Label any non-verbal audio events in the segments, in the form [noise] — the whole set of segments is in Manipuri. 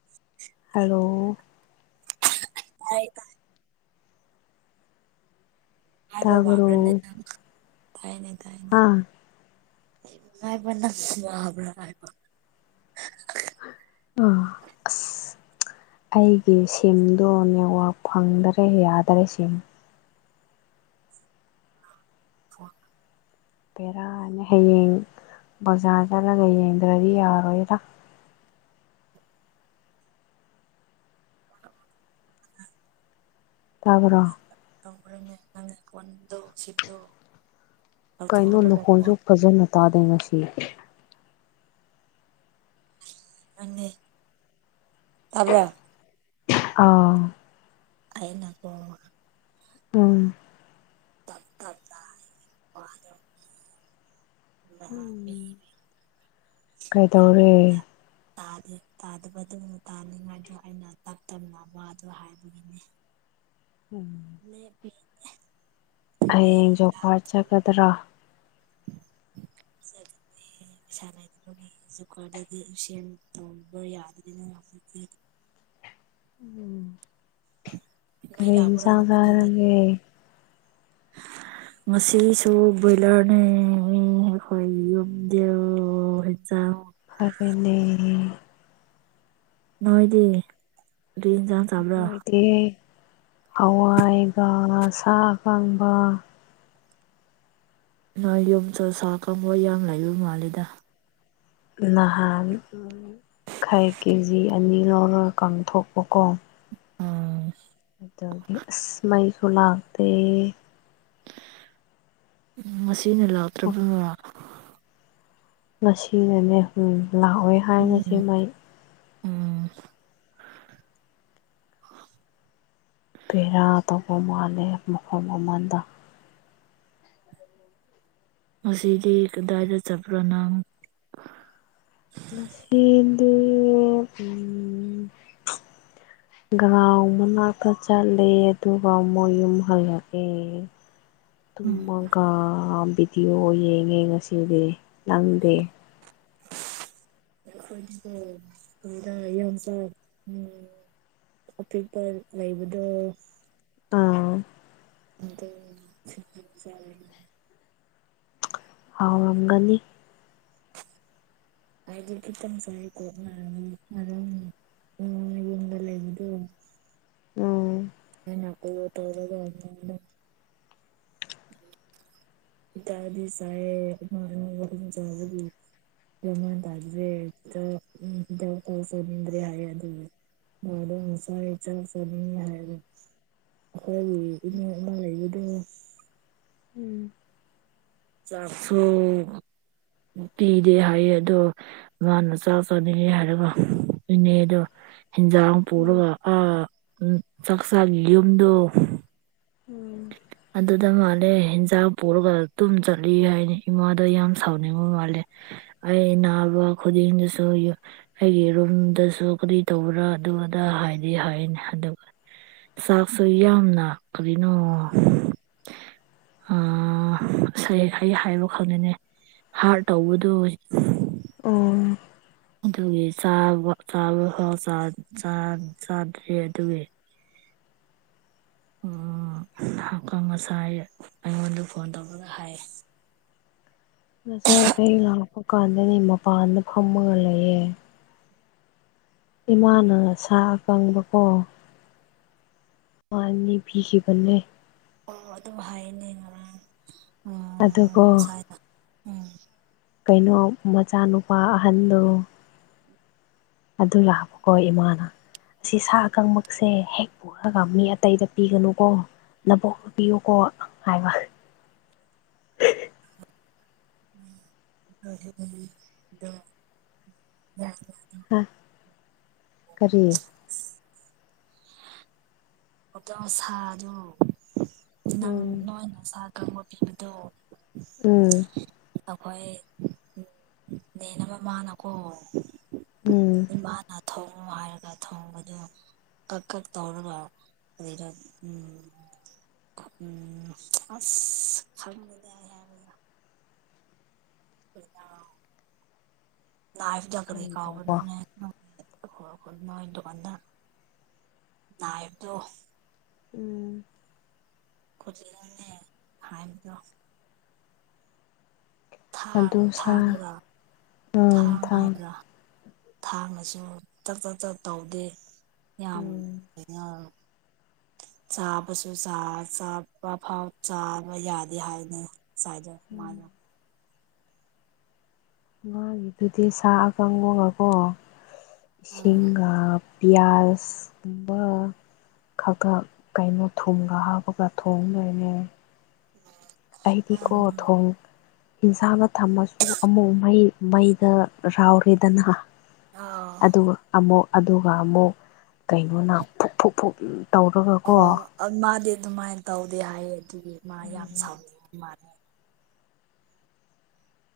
[inaudible] ꯍꯜꯂꫭ ꯇꯥꯏ [unintelligible] ꯉꯥꯏꯕ ꯋꯥꯕꯔꯅꯦ ꯇꯥꯕ꯭ꯔꯣ ꯅꯪ ꯇꯥꯏꯅꯦ ꯇꯥꯏ ꯍꯥ ꯉꯥꯏꯕ ꯅꯪ ꯋꯥꯕ꯭ꯔ ꯍꯥꯏꯕ ꯑꯣ ꯑꯁ ꯑꯩꯒꯤ ꯁꯤꯝꯗꯣ ꯅꯦꯠꯋꯦꯦꯛ ꯐꯪꯗꯔꯦ ꯌꯥꯗꯔꯦ ꯁꯤꯝ [unintelligible] ꯕꯦꯔꯥꯅꯦ ꯍꯌꯦꯡ ꯕꯖꯥꯔ ꯆꯠꯂꯒ ꯌꯦꯡꯗ꯭ꯔꯗꯤ ꯌꯥꯔꯣꯏꯗ ꯇꯥꯕ꯭ꯔꯣ [unintelligible] ꯀꯣꯟꯗꯣ ꯁꯤꯝꯗꯣ ꯀꯩꯅꯣꯃꯈꯣꯟꯁꯨ ꯐꯖꯅ ꯇꯥꯗꯦ ꯉꯁꯤ ꯅꯪꯅꯤ ꯇꯥꯕ꯭ꯔ ꯑꯥꯎ ꯑꯩꯅꯥ ꯀꫭ ꯎꯝꯝ ꯇꯞ [unintelligible] ꯎꯝ [unintelligible] ꯀꯩꯗꯧꯔꯦ ꯇꯥꯗ° ꯇꯥꯅꯤꯡꯉꯥꯏꯗꯣ ꯑꯩꯅ ꯇꯞꯅꯥ ꯇꯞꯅꯥ ꯋꯥꯗꫭ ꯍꯥꯏꯕꯒꯤꯅꯤ ꯎꯝꯝ [unintelligible] [inaudible] ꯃꯩ ꯍꯌꯦꯡ ꯖꯣꯞ ꯀꯔꯥꯠ ꯂꯥꯛꯇ꯭ꯔꯒ ꯆꯠꯒꯗ꯭ꯔꯥ [unintelligible] [inaudible] ꯑꯩ ꯄꯩꯁꯥ ꯂꯩꯇꯕꯒꯤ ꯖꯨꯀꯥꯔꯗꯗꯤ ꯁꯦꯝ ꯇꯣꯡꯧꯕ ꯌꯥꯗꯅꯤꯅ ꯍꯧꯖꯤꯛꯇꯤ ꯎꯝ ꯃꯩ ꯀꯔꯤ ꯂꯥꯛꯄ꯭ꯔꯥ ꯏꯟꯁꯥꯡ ꯅꯣꯏ ꯀꯥꯟꯗ ꯆꯥꯔꯒꯦ [inaudible] ꯉꯁꯤꯁꯨ ꯕ꯭ꯔꯣꯏꯂꯔꯅꯦ ꯃꯤ ꯍꯣꯏ ꯌꯨꯝꯗꯣ [unintelligible] ꯐꯔꯦꯅꯦ ꯅꯣꯏꯗꯤ ꯀꯔꯤ ꯏꯟꯁꯥꯡ ꯆꯥꯕ꯭ꯔ ꯑꯦ ꯍꯋꯥꯏꯒ ꯁꯥ ꯑꯀꯪꯕ ꯅꯣꯏ ꯌꯨꯝꯁꯨ ꯁꯥ ꯑꯀꯪꯕ ꯌꯥꯝ ꯂꯩꯕ ꯃꯥꯜꯂꯤꯗ ꯅꯍꯥꯟ ꯈꯩ ꯀꯦꯖꯤ ꯑꯅꯤ ꯂꯧꯔꯒ ꯀꯥꯡꯊꯣꯛꯄꯀꯣ ꯑꯝ ꯑꯗꯒꯤ ꯑꯁ ꯃꯩꯁꯨ ꯂꯥꯛꯇꯦ ꯎꯝ ꯉꯁꯤꯅ ꯂꯥꯛꯇ꯭ꯔꯕꯔ‌ꯣ ꯉꯁꯤꯅꯅꯦ ꯎꯝ ꯂꯥꯛꯑꯣꯏ ꯍꯥꯏ ꯉꯁꯤ ꯎꯝ ꯃꯩ ꯎꯝ ꯀꯔꯤꯔꯥ ꯇꯧꯕ ꯃꯥꯜꯂꯦ ꯃꯐꯝ ꯑꯃꯗ ꯉꯁꯤꯗꯤ ꯀꯗꯥꯏꯗ ꯆꯠꯄ꯭ꯔ ꯅꯪ ꯉꯁꯤꯗꯤ ꯎꯝ ꯒ꯭ꯔꯥꯎꯟ ꯃꯅꯥꯛꯇ ꯆꯠꯂꯦ ꯑꯗꯨꯒ ꯃ‌ꯣꯏ ꯌꯨꯝ ꯍꯜꯂꯛꯑꯦ ꯇꯨꯝꯃꯒ ꯚꯤꯗꯤꯑꯣ ꯌꯦꯡꯉꯦ ꯉꯁꯤꯗꯤ ꯅꯪꯗꯤ [inaudible] ꯑꯄꯤꯛꯄ ꯂꯩꯕꯗꯣ ꯑꯥ [unintelligible] ꯍꯥꯎꯔꯝꯒꯅꯤ ꯍꯥꯏꯗꯤ ꯈꯤꯇꯪ [inaudible] ꯌꯨꯝꯗ ꯂꯩꯕꯗꯣ ꯑꯣ [inaudible] [inaudible] ꯈꯤꯇꯥꯗꯤ ꯆꯥꯏꯌ‌ꯦ ꯑꯃ ꯑꯅꯤ ꯑꯍꯨꯝ [inaudible] ꯃꯦꯜ ꯃꯥꯟ ꯇꯥꯗꯔ‌ꯦ [unintelligible] ꯇꯧꯅꯤꯡꯗꯔ‌ꯦ ꯍꯥꯏꯌ‌ꯦ ꯑꯗꯨ ꯃꯥꯗ‌ꯣ ꯉꯁꯥꯏ ꯆꯥꯛ ꯆꯥꯅꯤꯡꯉ‌ꯦ ꯍꯥꯏꯕ ꯑꯩꯈꯣꯏꯒꯤ ꯏꯃꯨꯡ ꯑꯃ ꯂꯩꯕꯗꯨ ꯎꯝ ꯆꯥꯛꯁꯨ ꯄꯤꯗꯦ ꯍꯥꯏꯌꯦ ꯑꯗꯣ ꯃꯥꯅ ꯆꯥꯛ ꯆꯥꯅꯤꯡꯉꯦ ꯍꯥꯏꯔꯒ ꯅ‌ꯦꯅꯦꯗꯣ ꯍꯦꯟꯖꯥꯡ ꯎꯝ ꯄꯨꯔꯒ ꯑ ꯎꯝ ꯆꯥꯛꯆꯥꯥꯒꯤ ꯌꯨꯝꯗꯣ ꯎꯝ ꯑꯗꯨꯗ ꯃꯥꯜꯂꯦ ꯍ‌ꯦꯟꯖꯥꯡ ꯄꯨꯔꯒ ꯇꯨꯝ ꯆꯠꯂꯤ ꯍꯥꯏꯅꯤ ꯏꯃꯥꯗ ꯌꯥꯝ ꯁꯥꯎꯅꯤꯡꯕ ꯃꯥꯜꯂꯦ ꯑꯩ ꯅꯥꯕ ꯈꯨꯗꯤꯡꯗꯁꯨ ꯌꯨ ꯑꯩꯒꯤ ꯔꯨꯝꯗꯁꯨ ꯀꯔꯤ ꯇꯧꯕ꯭ꯔꯥ ꯑꯗꯨ ꯑꯗ ꯍꯥꯏꯗꯤ ꯍꯥꯏꯔꯤꯅꯤ ꯑꯗꯨ ꯆꯥꯛꯁꯨ ꯌꯥꯝ ꯅꯥ ꯀꯔꯤꯅꯣ ꯑꯥ ꯑꯁ ꯑꯩ ꯑꯩ ꯍꯥꯏꯕ ꯈꯪꯗ‌ꯦꯅꯦ ꯍꯥꯔꯠ ꯇꯧꯕꯗꯣ ꯎꯝ ꯑꯗꯨꯒꯤ ꯆꯥꯕ ꯆꯥꯕ ꯈꯔꯛ ꯆꯥ ꯆꯥ ꯆꯥ ꯆꯥꯗ꯭ꯔ‌ꯦ ꯑꯗꯨꯒꯤ ꯎꯝ ꯀ ꯉꯁꯥꯏ ꯑꯩꯉꯣꯟꯗ ꯐꯣꯟ ꯇꯧꯔꯒ ꯍꯥꯏꯌ‌ꯦ ꯉꯁꯥꯏ ꯑꯩ ꯂꯥꯛꯄ ꯀꯥꯟꯗꯗꯤ ꯃꯄꯥꯟꯗ ꯐꯝꯃꯒ ꯂꯩꯌꯦ ꯏꯃꯥꯅ ꯁꯥ ꯑꯀꯪꯕꯀꯣ ꯑꯃ ꯑꯅꯤ ꯄꯤꯈꯤꯕꯅꯦ ꯑꯣ ꯑꯗꯨꯝ ꯍꯥꯏꯅꯦ ꯉꯔꯥꯡ ꯎꯝ ꯑꯗꯨꯒꯣ ꯎꯝ ꯁꯥꯏꯗ ꯎꯝ ꯀꯩꯅꯣ ꯃꯆꯥꯅꯨꯄꯥ ꯑꯍꯟꯗꯣ ꯑꯗꯨ ꯂꯥꯛꯄꯀ‌ꯣ ꯏꯃꯥꯅ ꯑꯁꯤ ꯁꯥ ꯑꯀꯪꯕꯃꯛꯁꯦ ꯍꯦꯛ ꯄꯨꯔꯒ ꯃꯤ ꯑꯇꯩꯗ ꯄꯤꯒꯅꯨꯀꯣ ꯅꯕ‌ꯣꯛꯇ ꯄꯤꯌꯨꯀꯣ ꯍꯥꯏꯕ [inaudible] ꯑꯥ ꯀꯔꯤ ꯑꯗꯣ ꯁꯥꯗ‌ꯣ ꯅꯪ ꯎꯝ ꯅꯣꯏꯅ ꯁꯥ ꯑꯀꯪꯕ ꯄꯤꯕꯗꯣ ꯎꯝ ꯑꯩꯈꯣꯏ [unintelligible] ꯃꯦꯟꯅꯕ ꯃꯥꯅꯀꯣ ꯎꯝ ꯏꯃꯥꯅ ꯊꯣꯡꯉꯣ ꯍꯥꯏꯔꯒ ꯊꯣꯡꯕꯗꯨ ꯀꯛ ꯀꯛ ꯇꯧꯔꯒ ꯂꯩꯔꯛ ꯎꯝ ꯎꯝ ꯑꯁ [unintelligible] [unintelligible] ꯅꯥꯏꯐꯇ ꯀꯔꯤ ꯀꯥꯎꯕꯅꯣꯅꯦ [unintelligible] ꯈꯣꯏꯈꯣꯏ ꯅꯣꯏ ꯗꯨꯀꯥꯟꯗ ꯅꯥꯏꯕꯗꯣ ꯎꯝ ꯈꯨꯂꯅꯦ ꯍꯥꯏꯕꯗꯣ ꯊꯥꯡ ꯑꯗꯨ ꯁꯥ ꯊꯥꯡꯕ꯭ꯔꯥ ꯎꯝ ꯊꯥꯡ ꯊꯥꯎ ꯍꯥꯏꯕ꯭ꯔꯥ ꯊꯥꯡꯅꯁꯨ ꯆꯛ ꯆꯠ ꯆꯠ ꯇꯧꯗꯦ ꯌꯥꯝ ꯎꯝ ꯀꯩꯅ ꯆꯥꯕꯁꯨ ꯆꯥꯕ ꯐꯥꯎ ꯆꯥꯕ ꯌꯥꯗꯦ ꯍꯥꯏꯅꯦ ꯁꯥꯖ ꯎꯝ ꯃꯥꯗꯣ ꯃꯥꯒꯤꯗꯨꯗꯤ ꯁꯥꯥ ꯑꯀꯡꯕꯒꯀꯣ ꯑꯥ ꯏꯁꯤꯡꯒ ꯄꯤꯌꯥꯁꯀꯨꯝꯕ ꯈꯛꯇ ꯀꯩꯅꯣ ꯊꯨꯝꯒ ꯍꯥꯞꯄꯒ ꯊꯣꯡꯗꯣꯏꯅꯦ ꯎꯝ ꯥꯑꯩꯗꯤ ꯀꯣ ꯊꯣꯡ ꯏꯟꯁꯥꯡꯒ ꯊꯝꯃꯁꯨ ꯑꯃꯨꯛ ꯃꯩ ꯃꯩꯗ ꯂꯧꯔꯦꯗꯅ ꯑꯥ ꯑꯗꯨꯒ ꯑꯃꯨꯛ ꯑꯗꯨꯒ ꯑꯃꯨꯛ ꯀꯩꯅꯣꯅ ꯐꯨꯛ ꯐꯨꯛ ꯐꯨꯛ ꯇꯧꯔꯒꯀꯣ ꯑꯣ ꯃꯥꯗꯤ ꯑꯗꯨꯃꯥꯏꯅ ꯇꯧꯗꯦ ꯍꯥꯏꯌꯦ ꯑꯗꯨꯒꯤ ꯃꯥ ꯌꯥꯝ ꯎꯝ ꯁꯥꯎꯅꯤꯡꯕ ꯃꯥꯜꯂꯦ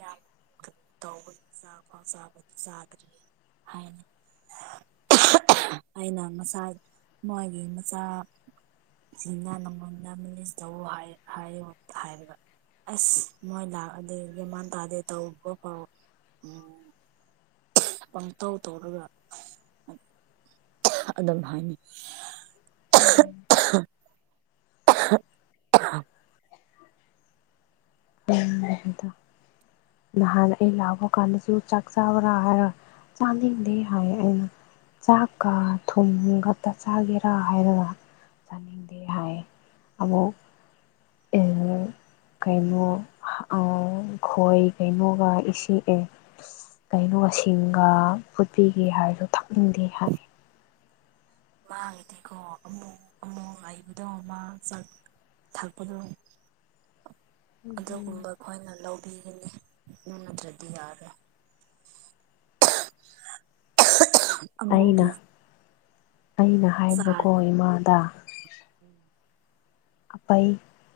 ꯌꯥꯝ ꯇꯧꯕ ꯆꯥꯛ ꯈꯣꯡ ꯆꯥꯕꯗꯨ ꯆꯥꯗ꯭ꯔꯤ ꯍꯥꯏꯅꯦ ꯑꯩꯅ ꯃꯆꯥꯥ ꯃꯣꯏꯒꯤ ꯃꯆꯥ ꯁꯤꯅ ꯅꯃꯣꯟꯗ ꯃꯦꯅꯦꯖ ꯇꯧ ꯍꯥꯏꯌꯣ ꯍꯥꯏꯕ ꯑꯁ ꯃꯣꯏ ꯂꯥꯛꯑꯗꯤ ꯃꯦꯟ ꯃꯜ ꯇꯥꯗꯦ ꯇꯧꯕ ꯐꯥꯎ ꯎꯝ ꯄꯪꯇꯧ ꯇꯧꯔꯒ ꯑꯗꯨꯝ ꯍꯥꯏꯅꯤ ꯎꯝ ꯅꯥꯍꯥꯟ ꯑꯩ ꯂꯛꯄ ꯀꯥꯟꯁꯨ ꯆꯛ ꯆꯕ꯭ꯔ ꯆꯥꯗꯦ ꯍꯥꯏꯌꯦꯅ ꯆꯥꯛꯀ ꯊꯨꯝ ꯈꯛꯇ ꯆꯥꯒꯦꯔꯥ ꯍꯥꯏꯔꯒ ꯆꯥꯅꯤꯡꯗꯦ ꯍꯥꯏ ꯑꯕꯣ ꯀꯥꯏꯃꯣ ꯈꯣꯏ ꯀꯩꯅꯣꯒ ꯏꯁꯦ ꯀꯩꯅꯣꯒ ꯁꯤꯡꯒ ꯐꯨꯠꯄꯤꯒꯦ ꯍꯥꯏꯔꯁꯨ ꯊꯛꯅꯤꯡꯗꯦ ꯍꯥꯏ ꯃꯥꯥꯒꯤꯗꯤꯀꯣ ꯑꯃꯨꯛ ꯑꯃꯨꯛ ꯍꯥꯏꯕꯗꯣ ꯑꯃ ꯆꯛ ꯊꯛꯄꯗꯣ [inaudible] ꯑꯗꯨꯒꯨꯝꯕ ꯑꯩꯈꯣꯏꯅ ꯂꯧꯕꯤꯒꯅꯤ ꯑꯗꯨ ꯅꯠꯇꯔꯗꯤ ꯌꯥꯔꯣꯏ [inaudible] ꯑꯃꯨꯒꯤ ꯑꯩꯅ ꯑꯩꯅ ꯆꯥꯗ ꯍꯥꯏꯕꯀꯣ ꯏꯃꯥꯗ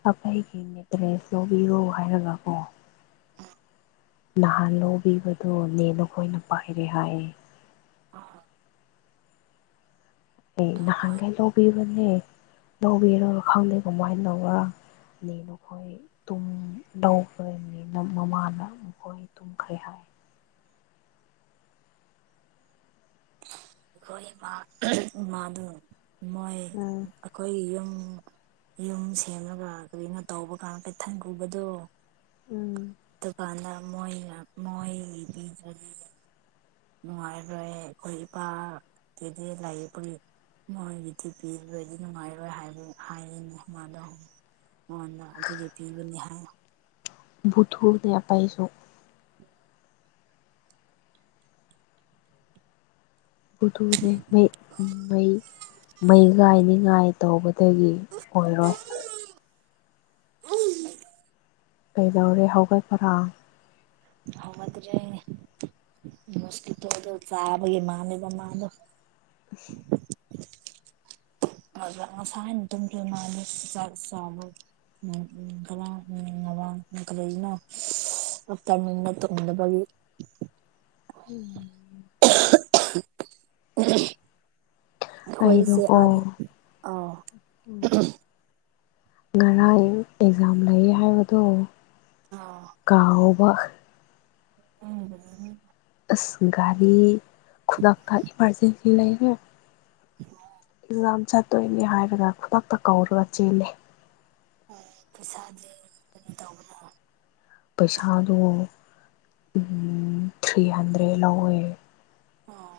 ꯑꯩꯒꯤꯅꯦꯇ꯭ꯔꯦꯁ ꯂꯧꯕꯤꯔꯣ ꯍꯥꯏꯔꯒꯀꯣ ꯎꯝ ꯅꯍꯥꯟ ꯂꯤꯕꯗꯣꯅꯦ ꯅꯈꯣꯏꯅ ꯄꯥꯏꯔꯦ ꯍꯥꯏꯌꯦ ꯑꯝ ꯅꯍꯥꯟꯒꯦ ꯂꯧꯕꯤꯌꯨ ꯈꯅꯦ ꯂꯧꯕꯤꯔ ꯈꯪꯗꯦ ꯀꯃꯥꯏꯅ ꯇꯧꯔꯅꯦ ꯅꯈꯣꯏ ꯑꯩ ꯇꯨꯝꯗꯧꯈ꯭ꯔꯅꯤꯅ ꯃꯃꯥꯅ ꯃꯈꯣꯏ ꯇꯨꯝꯈꯩ ꯍꯥꯏ ꯑꯩꯈꯣꯏ ꯏꯃꯥ ꯏꯃꯥꯗ ꯃꯣꯏ ꯎꯝ ꯑꯩꯈꯣꯏ ꯌꯨꯝ ꯌꯨꯝ ꯁꯦꯝꯃꯒ ꯀꯅꯣ ꯇꯧꯕ ꯀꯥꯟ ꯀꯩꯊꯟ ꯄꯨꯕꯗꯣ ꯎꯝ ꯑꯗꯨꯒꯀꯥꯟꯗ ꯃꯣꯏ ꯃꯣꯏꯔꯦ ꯅꯨꯡꯉꯥꯏꯔꯣꯏ ꯑꯩꯈꯣꯏ ꯏꯄꯥꯀꯤꯗꯤ ꯂꯄꯒꯤ ꯃꯣꯏꯒꯤꯕꯤꯊꯤ ꯄꯤꯕꯗꯤ ꯅꯨꯡꯉꯥꯏꯔꯣꯏ ꯍꯥꯏꯕ ꯍꯥꯏꯔꯤꯅꯦ ꯃꯥꯗꯣ ꯑꯣꯗ ꯑꯗꯨꯗꯤ ꯄꯤꯕꯅꯤ ꯍꯥꯏꯌꯣ ꯕꯨꯠꯊꯣꯛꯑ ꯑꯥꯄꯥꯏꯁꯨ ꯕꯨꯗꯨꯅꯦ ꯃꯩ ꯃꯩ ꯃꯩ ꯉꯥꯏꯅꯤ ꯉꯥꯏ ꯇꯧꯕꯗꯒꯤ ꯑꯣꯏꯔꯣꯏ ꯎ [unintelligible] ꯀꯩꯗꯧꯔꯦ ꯍꯥꯎꯒꯠꯄꯔꯥ ꯍꯧꯒꯠꯇ꯭ꯔꯦ ꯃꯣꯁꯀꯤꯇꯣ ꯑꯗꯨ ꯆꯥꯕꯒꯤ ꯃꯥꯅꯦꯕ ꯃꯥꯗꯣ [unintelligible] [inaudible] [unintelligible] ꯉꯁꯥꯏꯅ ꯇꯨꯝꯗꯔ꯭ꯤꯕꯥ ꯃꯜꯂꯦ ꯆꯥꯛ ꯆꯕꯒꯤ ꯎꯝ [unintelligible] [unintelligible] ꯀꯔꯤꯒꯤꯅꯣ ꯍꯞꯇꯥ ꯃꯤꯅ ꯇꯨꯝꯗꯕꯒꯤ [unintelligible] [inaudible] ꯑꯩꯈꯣꯏꯁꯦ ꯑꯥꯗ ꯑꯥꯎ ꯎꯝ ꯉꯔꯥꯡ ꯑꯦꯛꯖꯥꯝ ꯂꯩ ꯍꯥꯏꯕꯗꯨꯣ ꯑꯥꯎ ꯀꯥꯎꯕ ꯎꯝ ꯑꯁ ꯒꯥꯔꯤ ꯈꯨꯗꯛꯇ ꯏꯃꯥꯔꯖꯦꯟꯁꯤ ꯂꯩꯔꯦ ꯑꯣ ꯂꯝ ꯆꯠꯇꯣꯏꯅꯦ ꯍꯥꯏꯔꯒ ꯈꯨꯗꯛꯇ ꯀꯧꯔꯒ ꯆꯦꯜꯂꯦ ꯍꯣꯏ ꯄꯩꯁꯥꯗꯤ ꯀꯩ ꯇꯧꯕꯔꯥ ꯄꯩꯁꯥꯗꯨ ꯊ꯭ꯔꯤ ꯍꯟꯗ꯭ꯔꯦꯗ ꯂꯧꯋꯦ ꯑꯣ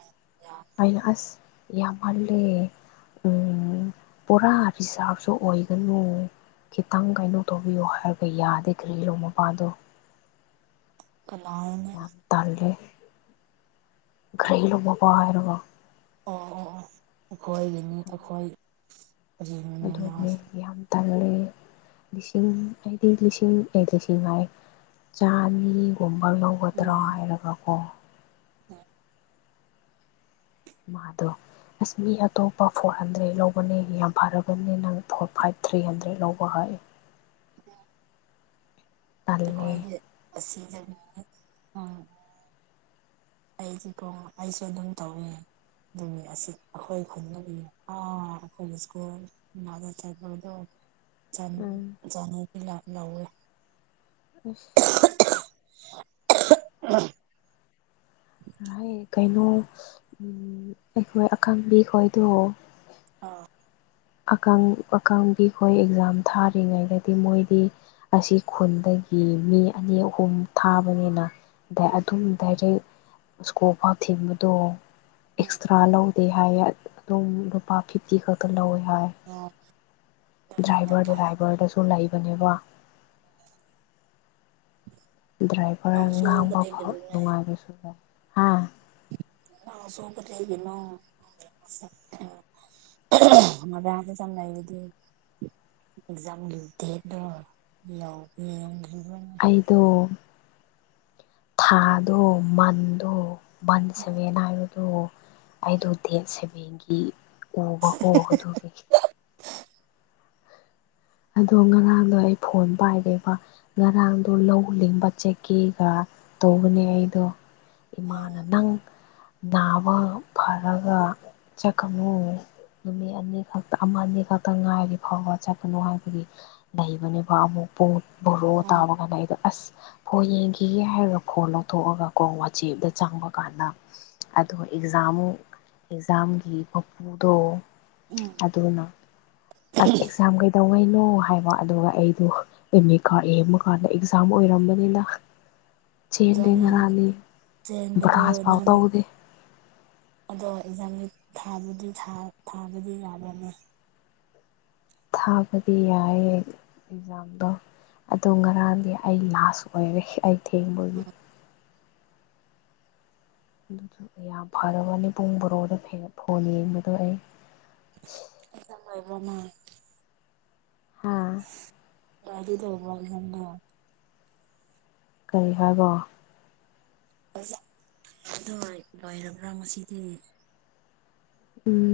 ꯌꯥꯝ ꯃꯥꯏ ꯑꯁ ꯌꯥꯝꯃꯜꯂꯦ ꯎꯝ ꯄꯨꯔꯥ ꯔꯤꯖꯥꯞꯁꯨ ꯑꯣꯏꯒꯅꯨ ꯈꯤꯇꯪ ꯀꯩꯅꯣ ꯇꯧꯕꯤꯌꯣ ꯍꯥꯏꯔꯒ ꯌꯥꯗꯦ ꯀ꯭ꯔꯤꯂꯣ ꯃꯄꯥꯗꯣ ꯀꯅꯥꯔꯅꯦ ꯌꯥꯝ ꯇꯜꯂꯦ ꯀꯔꯤꯅꯣ ꯃꯃꯥ ꯍꯥꯏꯔꯒ ꯑꯣ ꯑꯣ ꯑꯣ ꯑꯩꯈꯣꯏꯒꯤꯅꯤ ꯑꯩꯈꯣꯏꯒꯤ ꯑꯗꯨꯅꯦ ꯌꯥꯝ ꯇꯥꯟꯂꯦ ꯂꯤꯁꯤꯡ ꯑꯩꯗꯤ ꯂꯤꯁꯤꯡ ꯑꯦ ꯂꯤꯁꯤꯡ ꯍꯥꯏ ꯆꯅꯤꯒꯨꯝꯕ ꯂꯧꯒꯗ꯭ꯔꯥ ꯍꯥꯏꯔꯒꯀꯣ ꯎꯝ ꯃꯥꯗꯣ ꯑꯁ ꯃꯤ ꯑꯇꯣꯞꯄ ꯐꯣꯔ ꯍꯟꯗ꯭ꯔꯦꯗ ꯂꯧꯕꯅꯦ ꯌꯥꯝ ꯐꯔꯕꯅꯤ ꯅꯪ ꯐꯣꯔ ꯐꯥꯏꯚ ꯊ꯭ꯔꯤ ꯍꯟꯗ꯭ꯔꯦꯗ ꯂꯧꯕ ꯍꯥꯏꯑꯦ ꯑꯝ ꯇꯜꯂꯦ ꯑꯩꯈꯣꯏꯗꯤ ꯑꯁꯤꯖꯅꯤ ꯎꯝ ꯑꯩꯁꯤ ꯀꯣ ꯑꯩꯁꯨ ꯑꯗꯨꯝ ꯇꯧꯏ ꯑꯗꯨꯅꯤ ꯑꯁꯤ ꯑꯩꯈꯣꯏ ꯈꯨꯟꯒꯤ ꯑꯥ ꯑꯩꯈꯣꯏꯒꯤ ꯁ꯭ꯀꯨꯜ ꯎꯟꯅꯕ ꯆꯠꯄꯥꯗꯣ ꯎꯝ ꯆꯥꯅꯤꯗꯤ [unintelligible] ꯂꯧꯋꯦ ꯏꯁ [unintelligible] [unintelligible] ꯀꯩꯅꯣ ꯑꯩꯈꯣꯏ ꯑꯀꯪꯕꯤꯈꯣꯏꯗꯣ ꯑꯥꯎ ꯑꯀꯪ ꯑꯀꯪꯕꯤꯈꯣꯏ ꯑꯦꯛꯖꯥꯝ ꯊꯥꯔꯤꯉꯩꯗꯗꯤ ꯃꯣꯏꯗꯤ ꯑꯁꯤ ꯈꯨꯟꯗꯒꯤ ꯃꯤ ꯑꯅꯤ ꯑꯍꯨꯝ ꯊꯥꯕꯅꯤꯅ ꯑꯗꯨꯝ ꯗꯥꯏꯔꯦꯛ ꯁꯀꯣꯜ ꯐꯥꯎ ꯊꯤꯟꯕꯗꯣ ꯎꯝ ꯑꯦꯛꯁꯇ꯭ꯔꯥ ꯂꯧꯗꯦ ꯍꯥꯏꯌꯦ ꯑꯗꯨꯝ ꯂꯨꯄꯥ ꯐꯤꯐꯇꯤ ꯈꯛꯇ ꯂꯧꯋꯦ ꯍꯥꯏ [unintelligible] ꯑꯗꯨꯗꯤ ꯌꯥꯝ ꯗ꯭ꯔꯥꯏꯚꯔꯗ ꯐꯩ ꯗ꯭ꯔꯥꯏꯚꯔꯗꯁꯨ ꯂꯩꯕꯅꯦꯕ [inaudible] ꯗ꯭ꯔꯥꯏꯚꯔ ꯅꯪꯁꯨ ꯉꯥꯡꯕꯈꯣ ꯀꯔꯤꯒꯤꯅꯣꯅꯦ ꯅꯨꯡꯉꯥꯏꯕꯁꯨ ꯍꯥ ꯑ ꯁꯣꯄ ꯆꯩꯒꯅꯣ ꯃꯗꯗ ꯆꯅꯕꯗꯤ ꯑꯦꯛꯖꯥꯝꯒꯤ ꯗꯦꯠꯗꯣ ꯌꯥꯎꯒ ꯑꯩꯗꯣ ꯊꯥꯗꯣ ꯃꯟꯗꯣ ꯃꯟ ꯁꯦꯚꯦꯟ ꯍꯥꯏꯕꯗꯨꯣ ꯑꯩꯗ ꯗꯦꯠ ꯁꯦꯚꯦꯟꯒꯤ ꯑꯣꯕꯗꯒꯤ ꯑꯗꯣ ꯉꯔꯥꯡꯗꯣ ꯑꯩ ꯐꯣꯟ ꯄꯥꯏꯔꯦꯕ ꯉꯔꯥꯡꯗꯣ ꯂꯧꯅꯤꯡꯕ ꯆꯦꯛ ꯀꯦꯒ ꯇꯧꯕꯅꯦ ꯑꯩꯗꯣ ꯏꯃꯥꯅ ꯅꯪ ꯅꯥꯕ ꯐꯔꯒ ꯆꯠꯀꯅꯨ ꯅꯨꯃꯤꯠ ꯑꯅꯤ ꯈꯛꯇ ꯑꯃ ꯑꯅꯤ ꯈꯛꯇ ꯉꯥꯏꯔꯤ ꯐꯥꯎꯕ ꯆꯠꯀꯅꯨ ꯍꯥꯏꯕ ꯑꯩꯈꯣꯏꯒꯤ ꯂꯩꯕꯅꯦꯕ ꯑꯃꯨꯛꯄ ꯕꯣꯔꯣ ꯑꯣ ꯇꯥꯕ ꯀꯥꯟꯗ ꯑꯩꯗꯣ ꯑꯁ ꯐꯣꯟ ꯌꯦꯡꯈꯤꯒꯦ ꯍꯥꯏꯔꯒ ꯐꯣꯟ ꯂꯧꯊꯣꯛꯑꯒꯀꯣ ꯋꯥꯆꯦꯞꯇ ꯆꯪꯕ ꯀꯥꯟꯗ ꯑꯗꯣ ꯑꯦꯛꯖꯥꯝ ꯑꯦꯛꯖꯥꯝꯒꯤ ꯃꯄꯨꯗꯣ ꯎꯝ ꯑꯗꯨꯅ ꯑꯦꯛꯖꯥꯝ ꯀꯩꯗꯧꯉꯩ ꯍꯥꯏꯕ ꯑꯗꯨꯒ ꯑꯩꯗꯣ ꯑꯦꯃꯤꯀꯥꯠ ꯌꯦꯕ ꯀꯥꯟꯗ ꯑꯦꯛꯖꯥꯝ ꯑꯣꯏꯔꯝꯕꯅꯤꯅ ꯑꯣꯖꯥ ꯆꯦꯂꯦ ꯅꯪ ꯉꯔꯥꯡꯅꯤ ꯆꯦꯟꯕꯗꯣ ꯕꯔꯥꯁ ꯄꯥꯎ ꯅꯪ ꯇꯧꯗ ꯑꯗꯣ ꯑꯦꯛꯖꯥꯝꯁ ꯊꯥꯕꯗꯤ ꯊꯥꯕꯗꯤ ꯌꯥꯕꯅꯦ ꯊꯥꯕꯗꯤ ꯌꯥꯏ ꯑꯦꯛꯖꯥꯝꯗꯣ ꯑꯗꯨ ꯉꯔꯥꯡꯗꯤ ꯑꯩ ꯂꯥꯁ ꯑꯣꯏꯔꯦ ꯑꯩ ꯊꯦꯡꯕꯒꯤ ꯑꯗꯨꯁꯨ ꯌꯥꯝ ꯐꯔꯕꯅꯤ ꯄꯨꯡ ꯕꯣꯔꯣꯗ ꯐꯣꯟ ꯌꯦꯡꯕꯗꯣ ꯑꯩ ꯑꯣꯖ ꯃꯥꯏꯕ꯭ꯔꯣ ꯅꯪ ꯍꯥꯥ ꯗꯤꯗ ꯋꯥ ꯊꯟꯗ ꯀꯔꯤ ꯍꯥꯏꯕ [unintelligible] ꯑꯗꯨ ꯂꯣꯏꯔꯕ꯭ꯔꯥ ꯉꯁꯤꯗꯤ ꯎꯝ